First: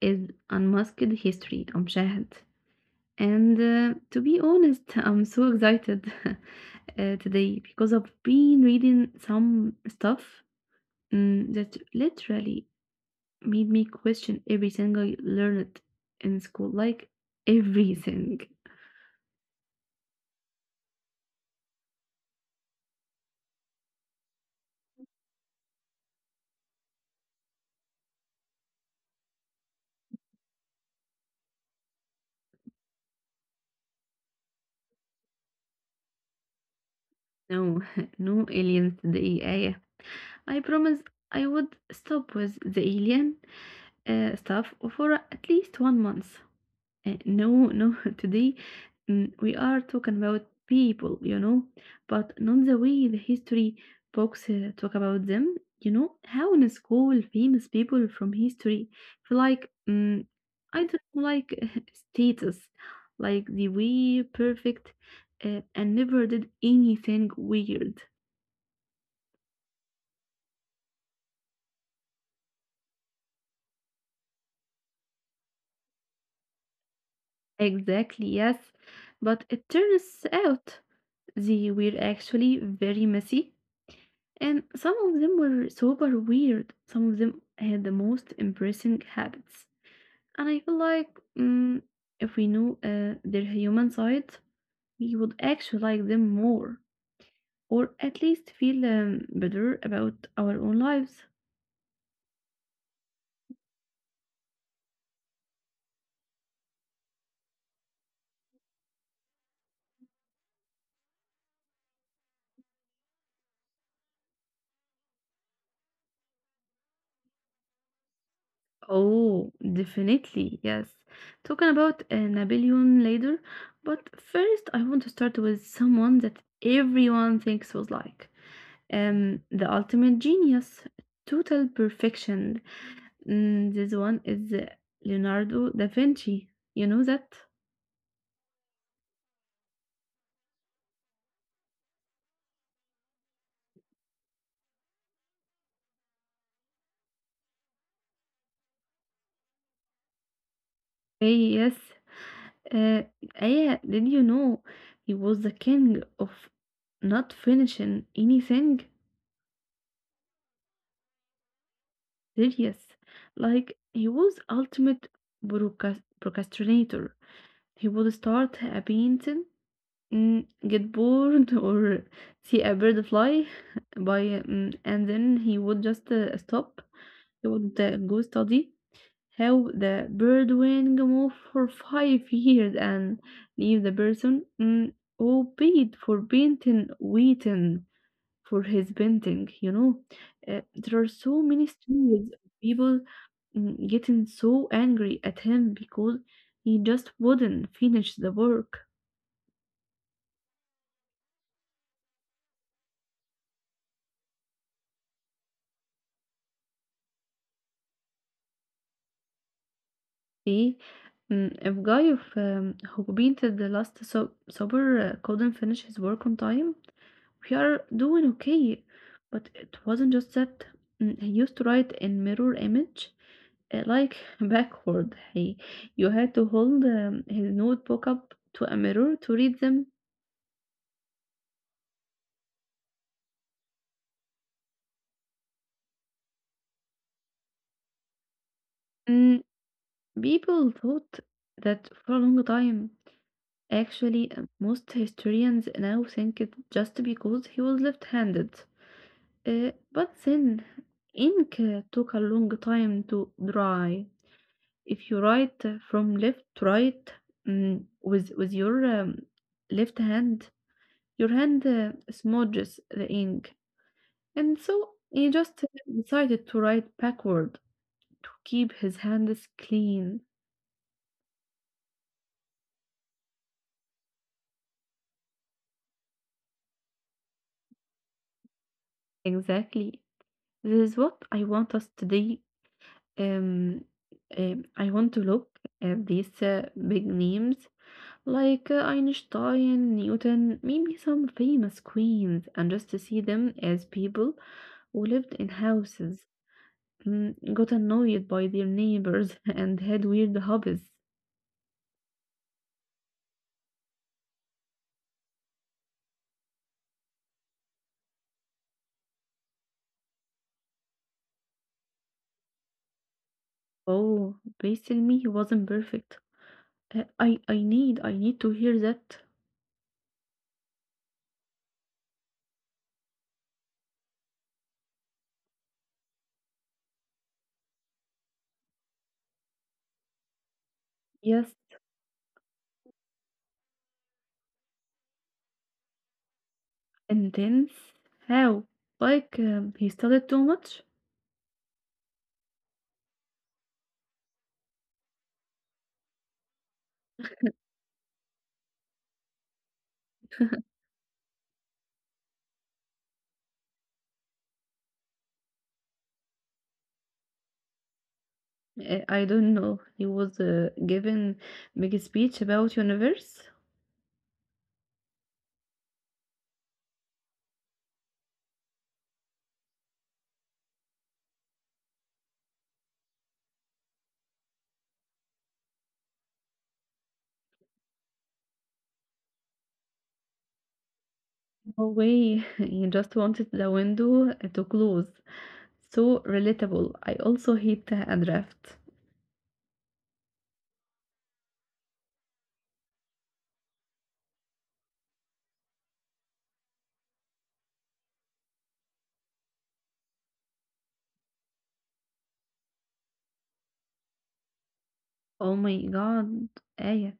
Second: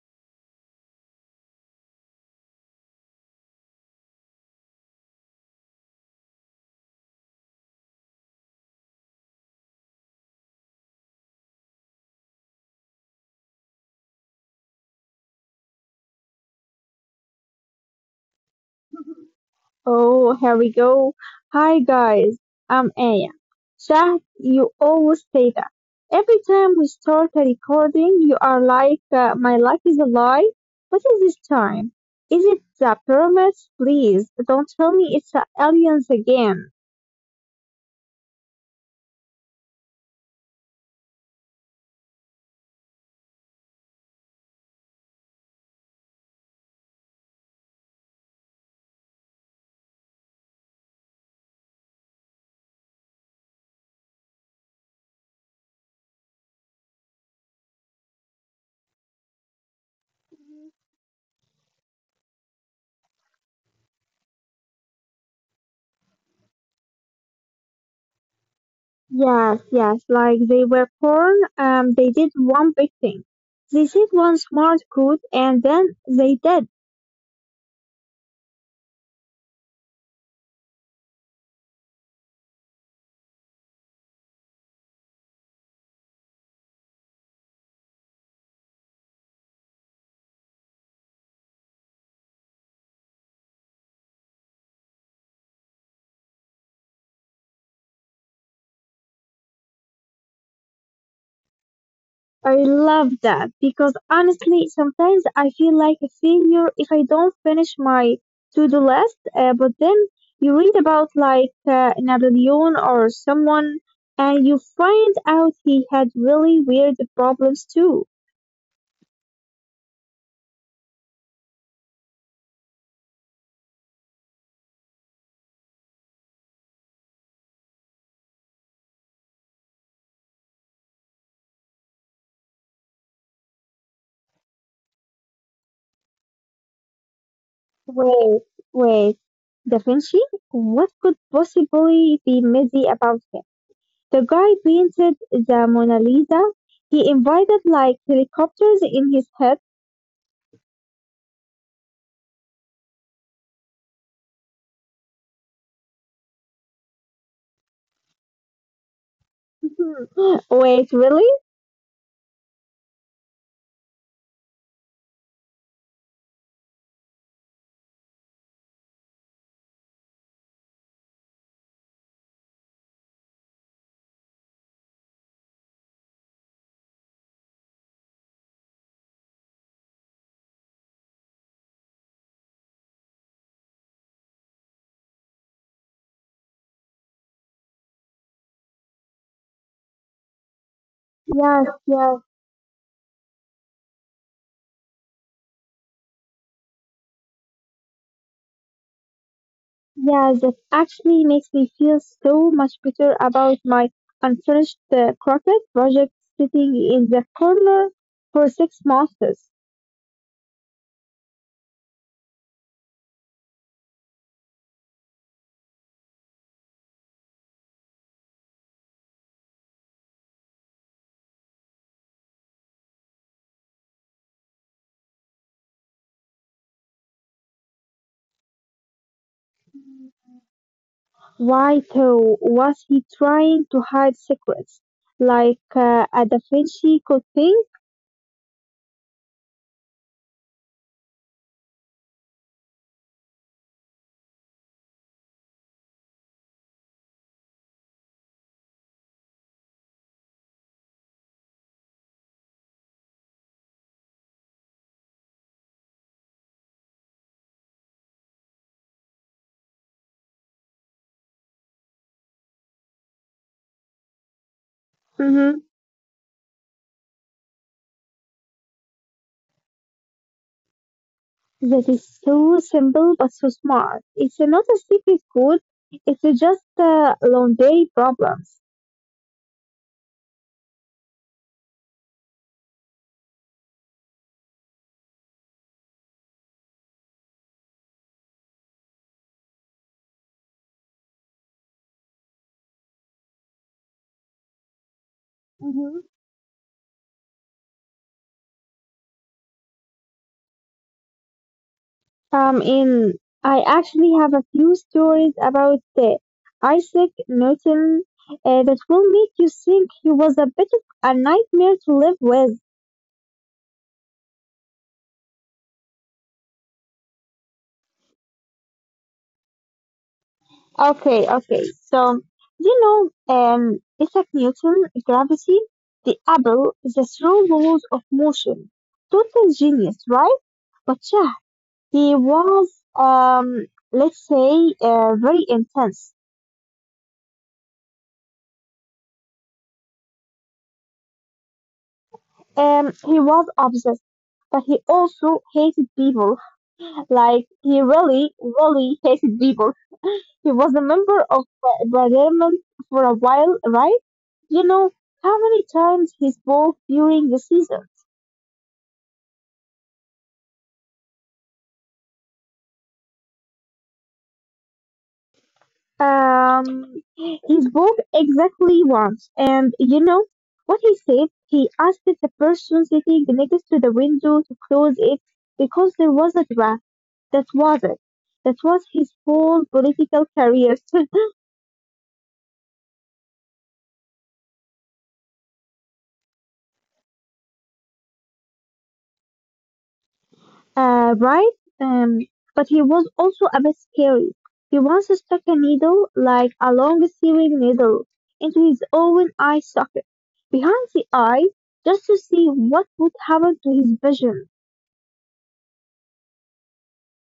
is Unmasked History. I'm Shahid. And to be honest, I'm so excited today because I've been reading some stuff that literally made me question everything I learned in school. Like everything. Oh, here we go. Hi guys, I'm Aya. Shah, you always say that. Every time we start a recording, you are like, my life is a lie. What is this time? Is it the pyramids? Please, don't tell me it's the aliens again. No, no aliens today, Aya. I promise I would stop with the alien stuff for at least 1 month. No, today we are talking about people, you know, but not the way the history books talk about them. You know, how in school famous people from history feel like, I don't know, like status, like they were perfect and never did anything weird. Yes, yes, like they were born, they did one big thing. They said one smart code and then they did. Exactly, yes, but it turns out they were actually very messy. And some of them were super weird. Some of them had the most impressive habits. And I feel like mm, if we knew their human side, we would actually like them more, or at least feel better about our own lives. I love that because honestly, sometimes I feel like a failure if I don't finish my to-do list. But then you read about like Napoleon or someone, and you find out he had really weird problems too. Oh, definitely, yes. Talking about Napoleon later, but first I want to start with someone that everyone thinks was like the ultimate genius, total perfection. This one is Leonardo da Vinci. You know that? Wait, wait, Da Vinci? What could possibly be messy about him? The guy painted the Mona Lisa. He invited like helicopters in his head. Hey, yes. Uh, Aya, did you know he was the king of not finishing anything? Wait, really? Serious. Like, he was ultimate procrastinator. He would start a painting, get bored, or see a bird fly by, and then he would just stop. He would go study how the bird wing move for five years and leave the person who paid for painting waiting for his painting, there are so Yes, many yes, stories of people getting so angry at him because he just wouldn't finish the work. yes. That actually makes me feel so much better about my unfinished croquet project sitting in the corner for 6 months. Okay. If guy of, who painted the last supper couldn't finish his work on time, we are doing okay. But it wasn't just that. He used to write in mirror image, like backward. You had to hold his notebook up to a mirror to read them. Why, though, was he trying to hide secrets like a Da Vinci Code thing? Mm, people thought that for a long time. Actually, most historians now think it just because he was left-handed. But then ink took a long time to dry. If you write from left to right with your left hand, your hand smudges the ink, and so he Mm-hmm. just decided to write backward to keep his hands clean. That is so simple but so smart. It's not a secret code. It's just laundry problems. Exactly, this is what I want us to do. Um, I want to look at these big names like Einstein, Newton, maybe some famous queens, and just to see them as people who lived in houses, got annoyed by their neighbors, and had weird hobbies. In I actually have a few stories about Isaac Newton that will make you think he was a bit of a nightmare to live with. Oh, basically, me he wasn't perfect. Uh, I need to hear that. Okay, okay. So, you know, Isaac Newton, gravity, the apple, the slow laws of motion. Total genius, right? But yeah, Yes, he was, um, let's say, very intense. intense. How? Like he studied too much? He was obsessed, but he also hated people. Like, he really, really hated people. He was a member of Parliament for a while, right? You know how many times he spoke during the season? I don't know. He was given big speech about universe. Um, he spoke exactly once. And you know what he said? He asked the person sitting next to the window to close it because there was a draft. That was it. That was his whole political career. No way. You just wanted the window to close. So relatable. I also hate a draft. Right? Um, but he was also a bit scary. He once stuck a needle, like a long sewing needle, into his own eye socket, behind the eye, just to see what would happen to his vision. Oh my God. Aya,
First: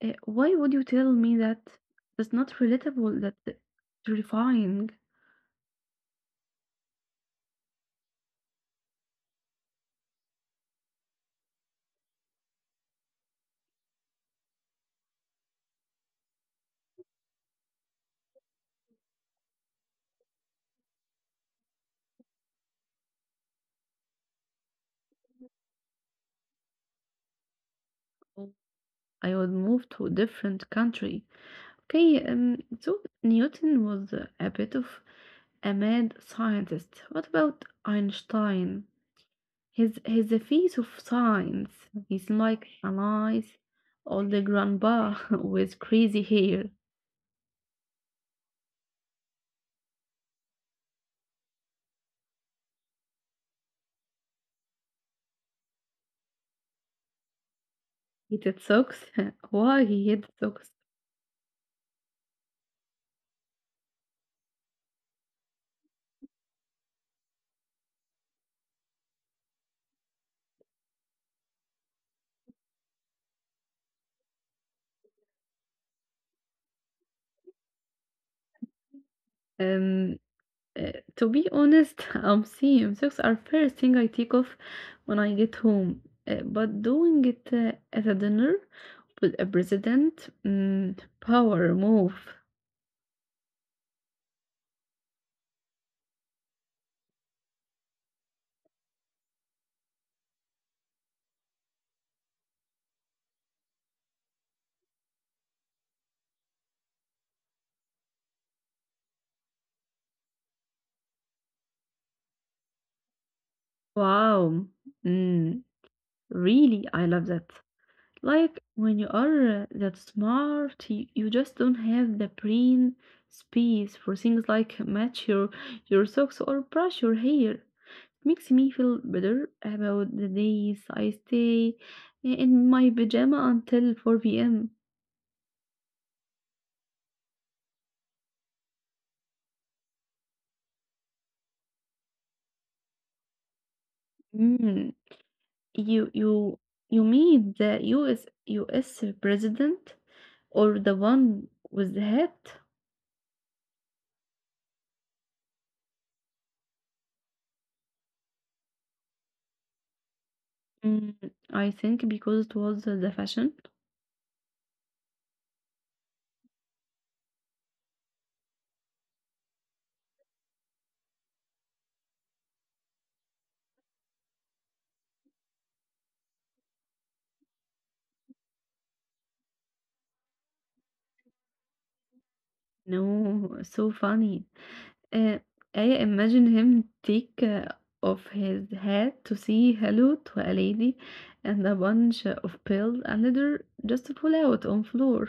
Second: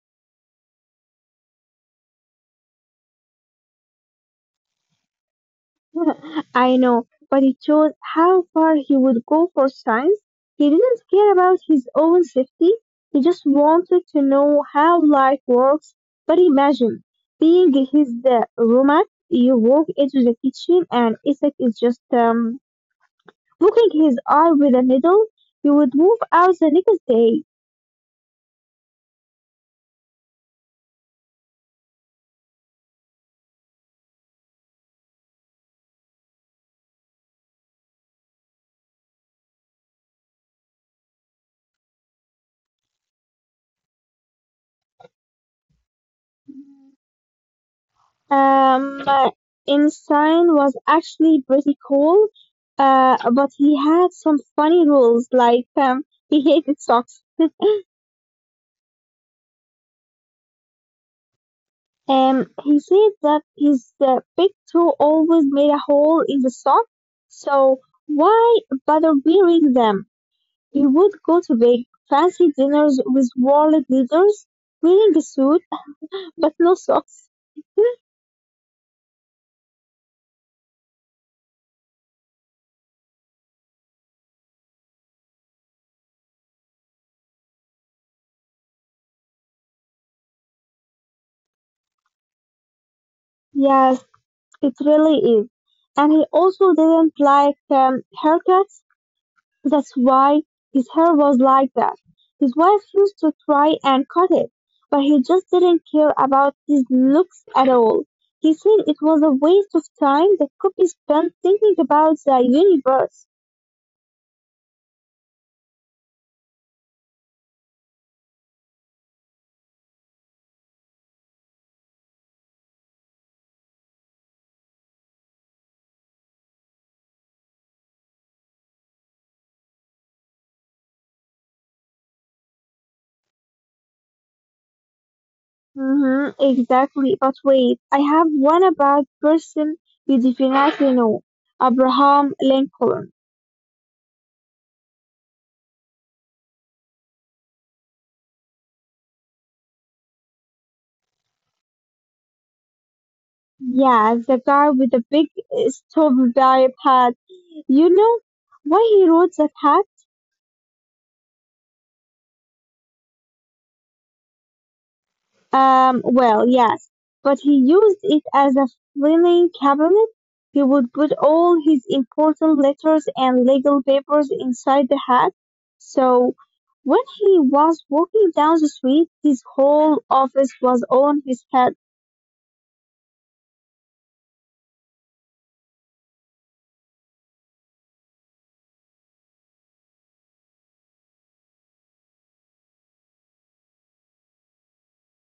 why would you tell me that? That's not relatable. That's terrifying. I know, but he chose how far he would go for science. He didn't care about his own safety. He just wanted to know how life works. But imagine being his roommate. You walk into the kitchen and Isaac is just poking his eye with a needle. You would move out the next day. Oh, I would move to a different country. Okay, so Newton was a bit of a mad scientist. What about Einstein? His face of science is like a nice, old grandpa with crazy hair. Um, uh, Einstein was actually pretty cool, but he had some funny rules like he hated socks. Hated socks. Why he hated socks? He said that his big toe always made a hole in the sock, so why bother wearing them? He would go to big fancy dinners with world leaders, wearing a suit but no socks. Um, to be honest, I'm seeing socks are first thing I take off when I get home. But doing it at a dinner with a president, power move. Yes, it really is. And he also didn't like haircuts. That's why his hair was like that. His wife used to try and cut it, but he just didn't care about his looks at all. He said it was a waste of time that could be spent thinking about the universe. Wow. Mm, really, I love that. Like when you are that smart, you just don't have the brain space for things like match your socks or brush your hair. Makes me feel better about the days I stay in my pajama until 4 p.m. Hmm, exactly. But wait, I have one about person you definitely know. Abraham Lincoln. Mm, you you you mean the U.S. President or the one with the hat? Yeah, the guy with the big stove hat. You know why he wrote that hat? Mm, I think because it was the fashion. Well, yes, but he used it as a filing cabinet. He would put all his important letters and legal papers inside the hat. So when he was walking down the street, his whole office was on his head. No, so funny. Uh, I imagine him take off his hat to say hello to a lady and a bunch of pills and leather just fall out on floor.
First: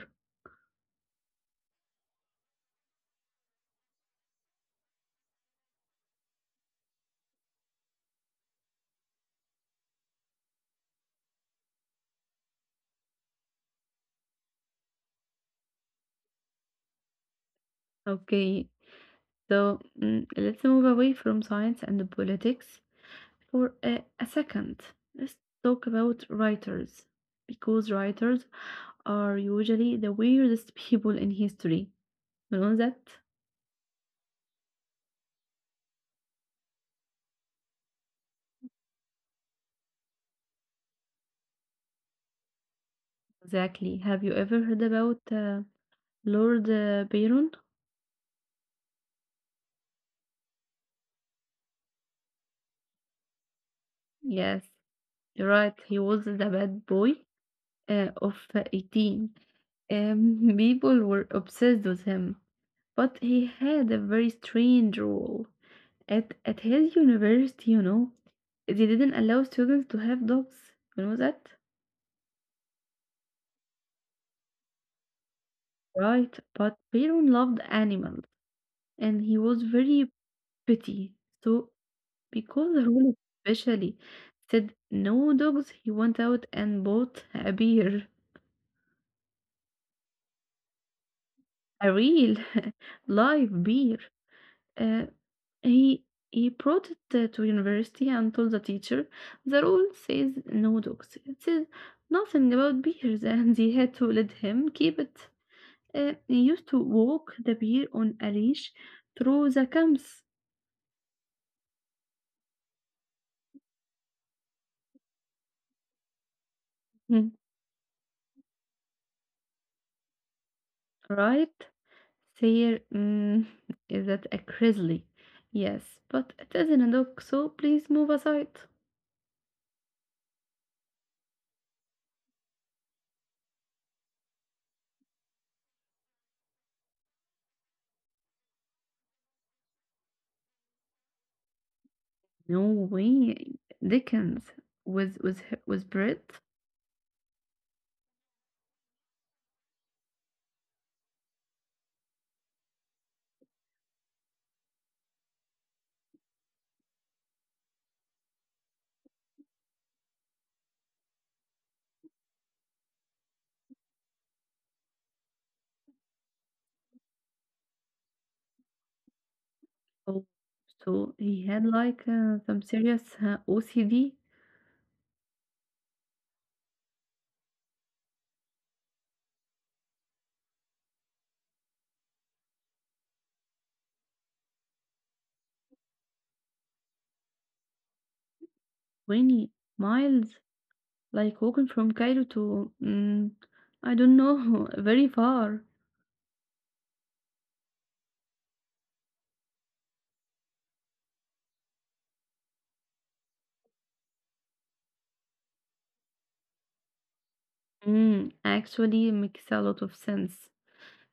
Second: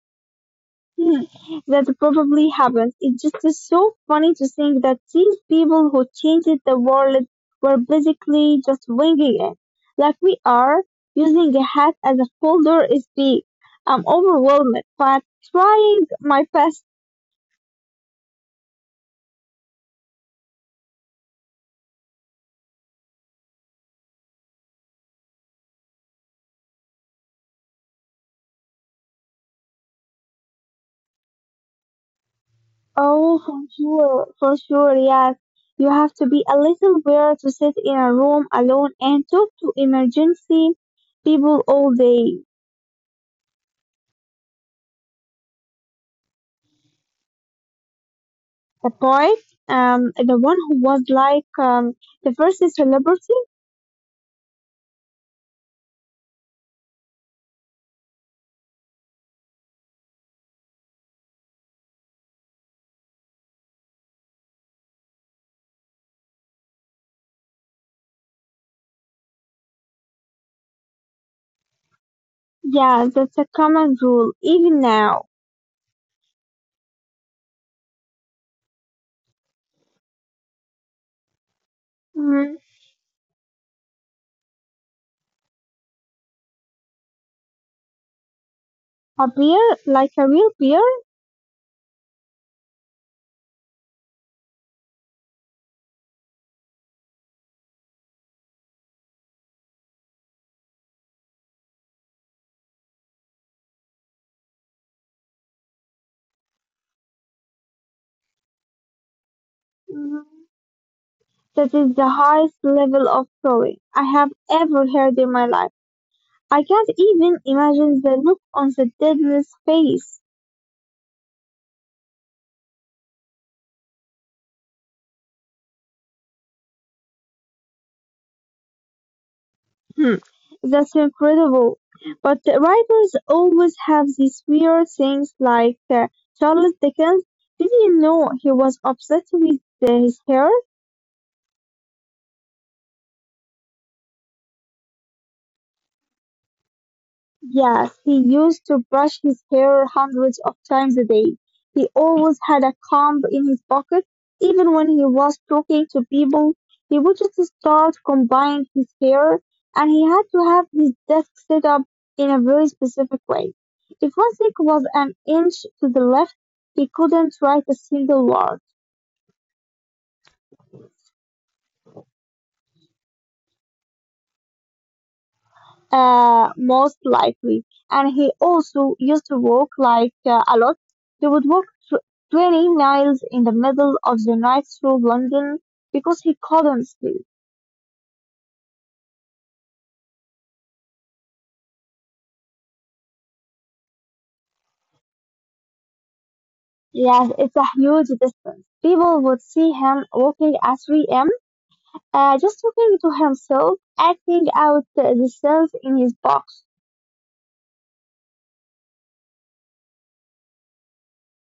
Hmm, that probably happens. It just is so funny to think that these people who changed the world were basically just winging it. Like we are, using a hat as a folder is big. I'm overwhelmed, but trying my best. Okay, so let's move away from science and the politics for a second. Let's talk about writers, because writers are usually the weirdest people in history. You know that? Oh, for sure, yes. You have to be a little weird to sit in a room alone and talk to emergency people all day. Exactly. Have you ever heard about Lord Byron? The poet, the one who was like the first celebrity. Yes, you're right. He was the bad boy of 18. People were obsessed with him, but he had a very strange rule. At his university, you know, they didn't allow students to have dogs. You know that? Yeah, that's a common rule even now. Right, but Byron loved animals and he was very petty. So Mhm. because rule especially said no dogs, he went out and bought a beer, A beer, like a real beer. a real live beer. Uh, he he brought it to university and told the teacher, the rule says no dogs. It says nothing about beers, and they had to let him keep it. He used to walk the beer on a leash through the Mhm. camps, That is the highest level of throwing I have ever heard in my life. I can't even imagine the look on the deadness face. right? Fair is that a grizzly? Yes, but it isn't a dog, so please move aside. Hmm. That's incredible. But the writers always have these weird things like Charles Dickens. Did you know he was obsessed with his hair? No way. Dickens was was was Brit. Yes, he used to brush his hair hundreds of times a day. He always had a comb in his pocket. Even when he was talking to people, he would just start combing his hair, and he had to have his desk set up in a very specific way. If one stick was an inch to the left, he couldn't write a single word. So, so he had like some serious OCD. Most likely. And he also used to walk like a lot. He would walk tw- 20 miles in the middle of the night through London because he couldn't sleep. 20 miles, like walking from Cairo to I don't know, very far. Yes, it's a huge distance. People would see him walking at 3 a.m., just talking to himself, acting out the cells in his box. Actually makes a lot of sense.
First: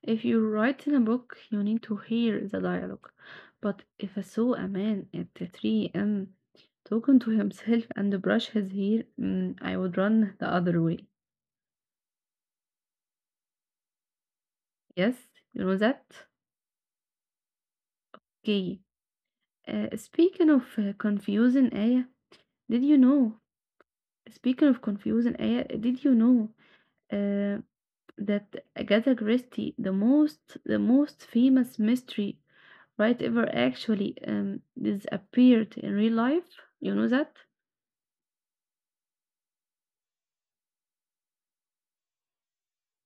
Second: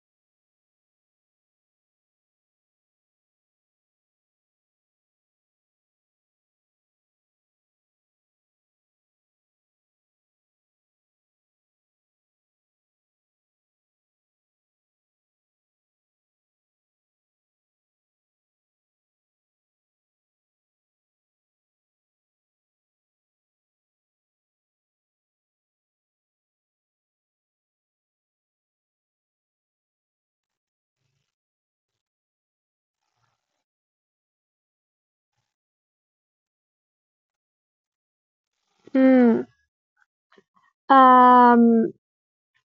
If you write in a book, you need to hear the dialogue. But if I saw a man at 3 a.m. talking to himself and brush his hair, I would run the other way. Yes, you know that? Okay. Speaking of confusing Aya, did you know? Speaking of confusing Aya, did you know uh, that Agatha Christie, the most famous mystery writer ever, actually disappeared in real life? You know that? Hmm. Um,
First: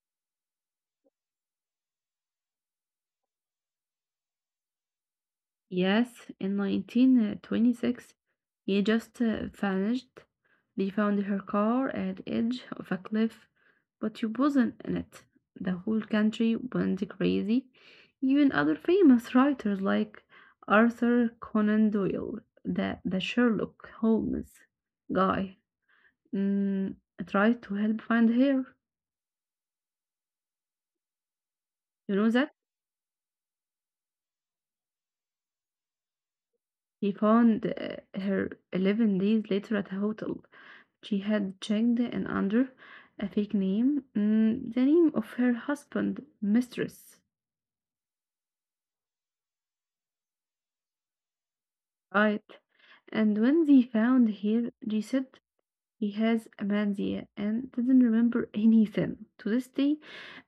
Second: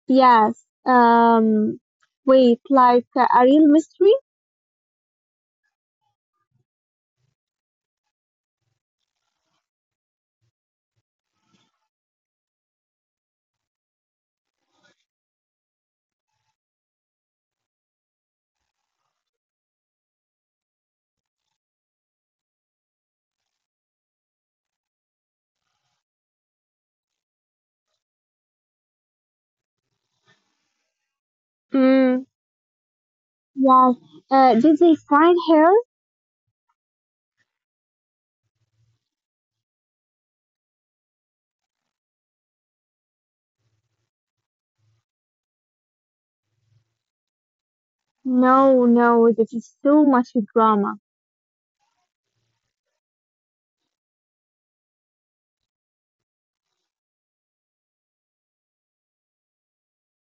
yes. Um, wait, like a real mystery? Yes, in 1926, he just vanished. They found her car at the edge of a cliff, but she wasn't in it. The whole country went crazy. Even other famous writers like Arthur Conan Doyle, the Sherlock Holmes guy, mm, tried to help find her. You know Hmm. that? Wow. Did they find her? He found her 11 days later at a hotel. She had checked and under a fake name, the name of her husband, Mistress, No, no, this is so much drama. right? And when they found her, they said he has amnesia and didn't remember anything. To this day,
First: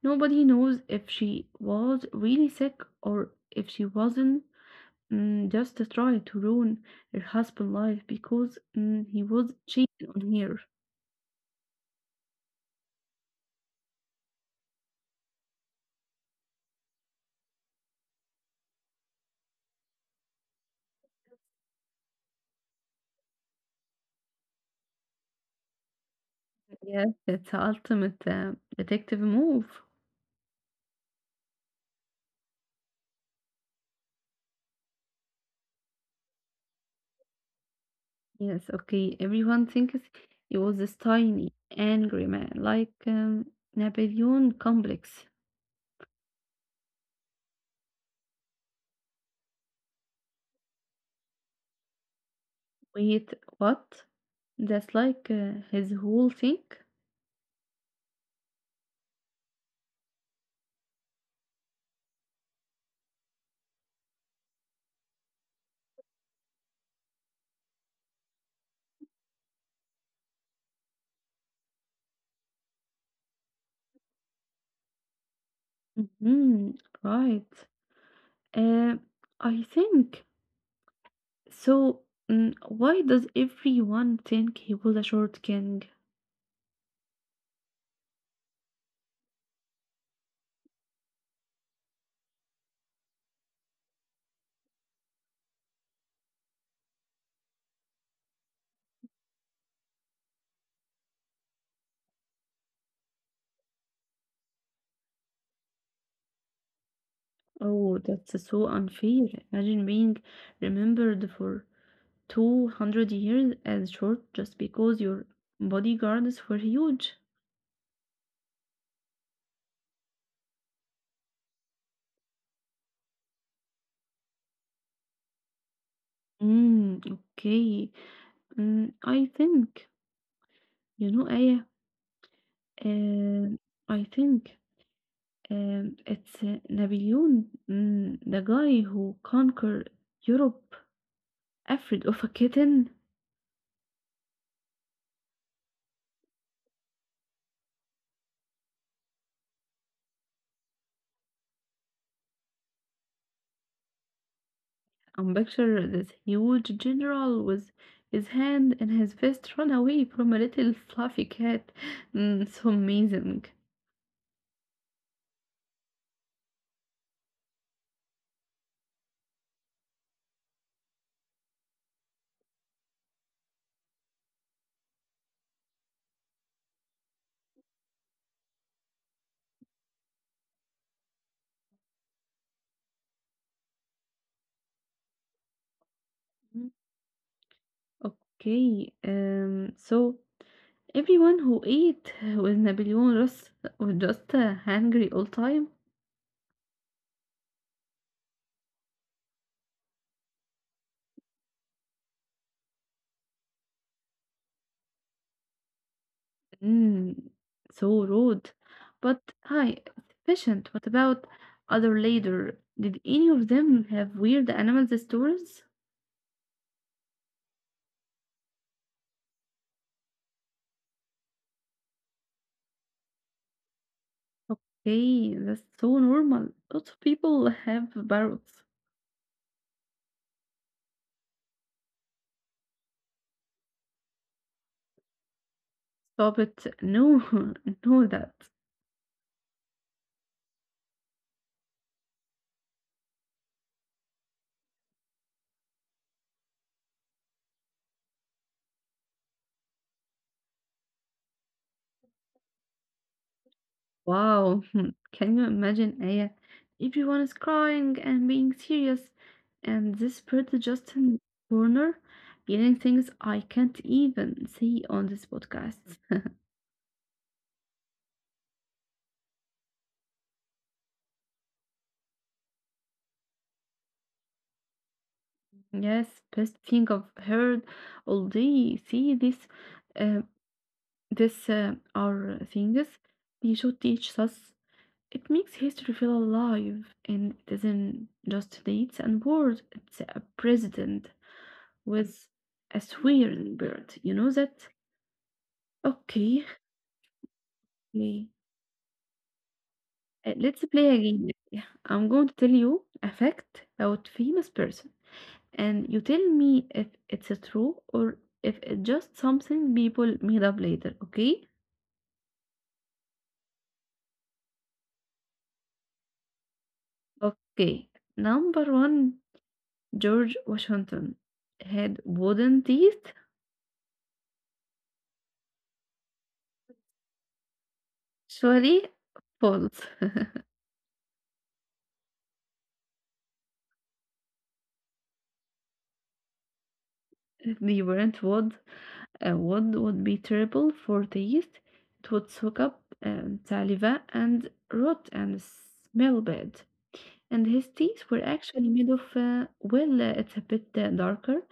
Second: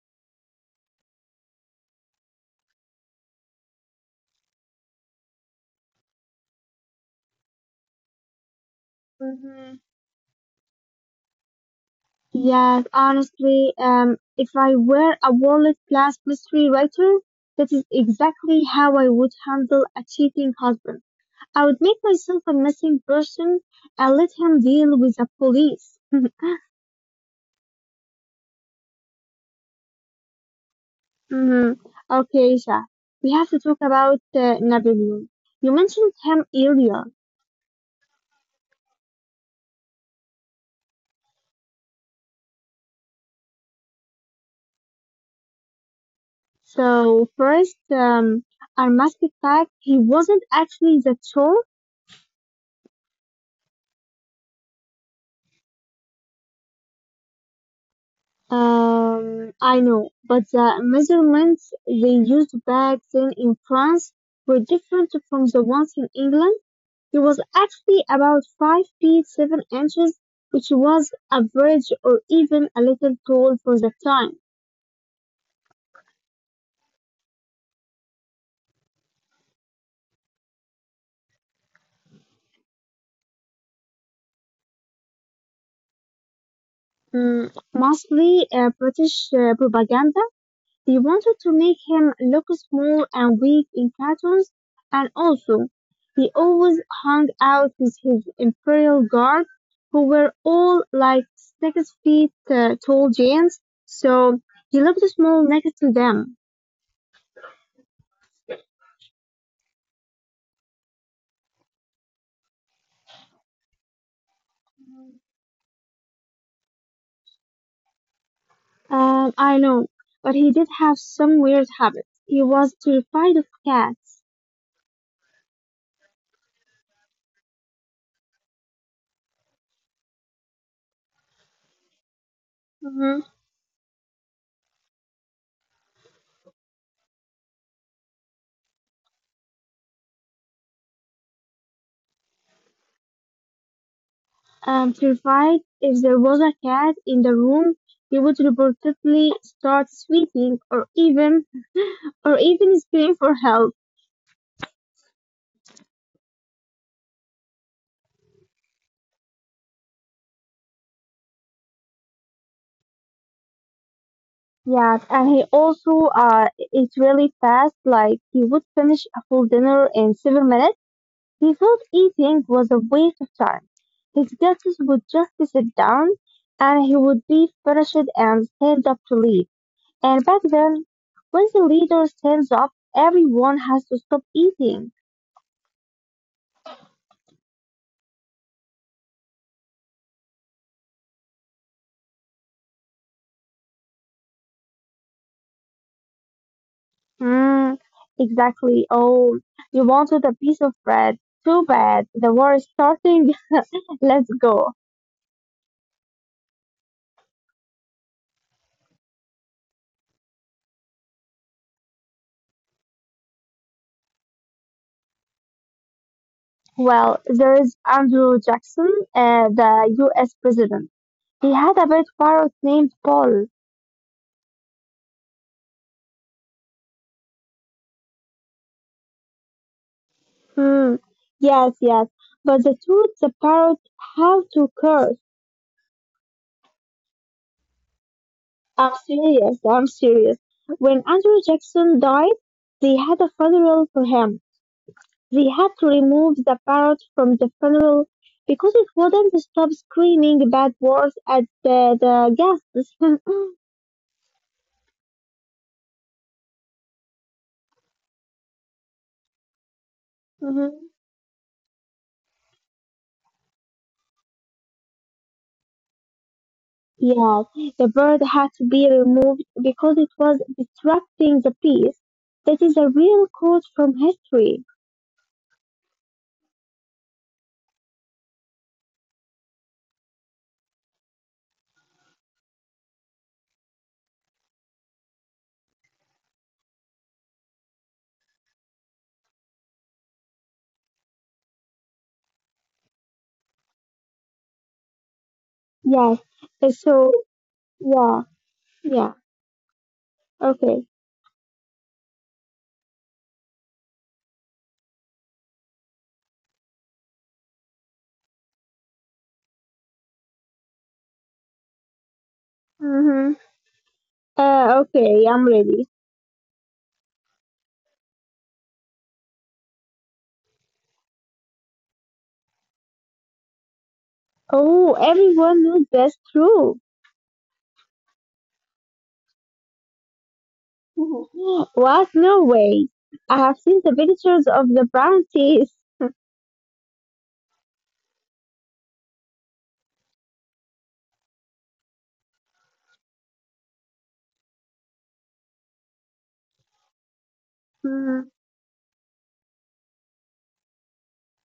nobody knows if she was really sick or if she wasn't just to try to ruin her husband's life because he was Mm-hmm. cheating on her. Yes, honestly, if I were a world-class mystery writer, that is exactly how I would handle a cheating husband. I would make myself a missing person and let him deal with the police. Yes, that's the ultimate detective move. Hmm. Okay, Isha, we have to talk about Napoleon. You mentioned him earlier. Yes, okay. Everyone thinks he was this tiny, angry man, like Napoleon complex. So first, I must fact he wasn't actually that tall. Wait, what? That's like his whole thing? I know, but the measurements they used back then in France were different from the ones in England. He was actually about 5 feet 7 inches, which was average or even a little tall for the time. hmm right. Uh, I think. So, why does everyone think he was a short king? Mm, mostly British propaganda. They wanted to make him look small and weak in cartoons, and also, he always hung out with his Imperial Guard, who were all like 6 feet tall giants, so he looked small next to them. Oh, that's so unfair. Imagine being remembered for 200 years as short just because your bodyguards were huge. I know, but he did have some weird habits. He was terrified of cats. Okay. I think, you know, Aya, Hmm. um, I think it's Napoleon, the guy who conquered Europe, afraid of a kitten. Terrified. If there was a cat in the room, he would reportedly start sweating or even scream for help. I'm picture this huge general with his hand in his vest run away from a little fluffy cat. So amazing. Yes, and he also is really fast. Like he would finish a full dinner in 7 minutes. He thought eating was a waste of time. His guests would just sit down, and he would be finished and stand up to leave. And back then, when the leader stands up, everyone has to stop eating. Mm, Okay, so everyone who ate with Napoleon was just hungry all time. Hmm. Exactly. Oh, you wanted a piece of bread. Too bad. The war is starting. Let's go. Mm, so rude, but hi, efficient. What about other later? Did any of them have weird animal stories? Well, there is Andrew Jackson, the US president. He had a pet parrot named Paul. Okay, that's so normal. Lots of people have parrots. Hmm. Yes, yes. But the truth, the parrot had to curse. Stop it. No, no, that. I'm serious, I'm serious. When Andrew Jackson died, they had a funeral for him. They had to remove the parrot from the funeral because it wouldn't stop screaming bad words at the guests. Wow, can you imagine, Aya? Everyone is crying and being serious, and this bird is Mhm. just in the corner, yelling things I can't even see on this podcast. Yes, the bird had to be removed because it was disrupting the peace. That is a real quote from history. Yes, best thing I've heard already. See, this, uh, are things they should teach us. It makes history feel alive, and it isn't just dates and words. It's a president with a swearing bird. You know that? Yes. Okay, uh, So yeah, le- yeah. Let's Okay. play again. Yeah, I'm going to tell you a fact about famous person. And you tell me if it's true or if it's just something people made up later, okay? Mm-hmm. Okay, I'm ready. Okay, number one, George Washington had wooden teeth. Oh, everyone knows that's true. Surely false. Mhm. What? No way. I have seen the pictures of the brown teeth. They weren't wood. Wood would be terrible for teeth. It would soak up saliva and rot and smell bad. And his teeth were Mm. actually made of, it's a bit darker.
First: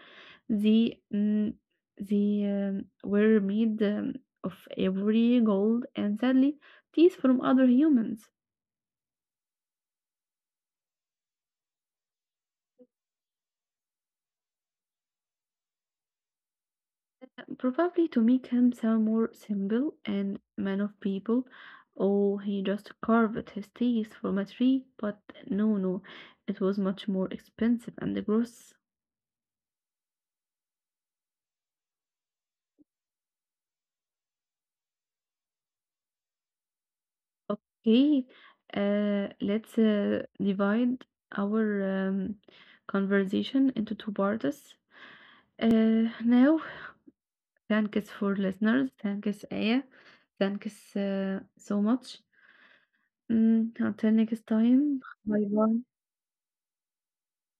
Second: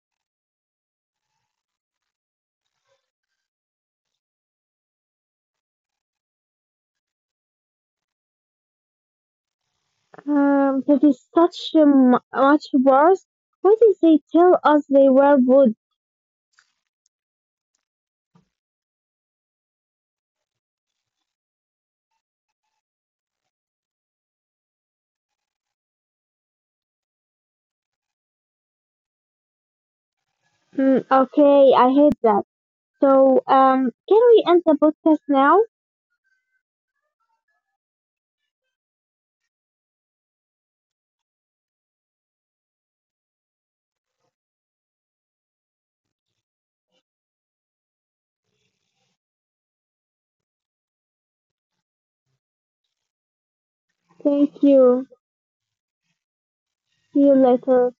The mm, the Were made of ivory, gold, and sadly, teeth from other humans, That is such a much worse. What did they tell us they were wood? probably to make him sound more simple and man of people. Oh, he just carved his teeth from a tree, but no, no, it was much more expensive and gross. Mm, okay, I hate that. So, can we end the podcast now? Okay, let's divide our conversation into two parts. Uh, now Thanks for listeners. Thanks, Aya. Thanks so much. Until Thank next you. time. Bye bye. See you later.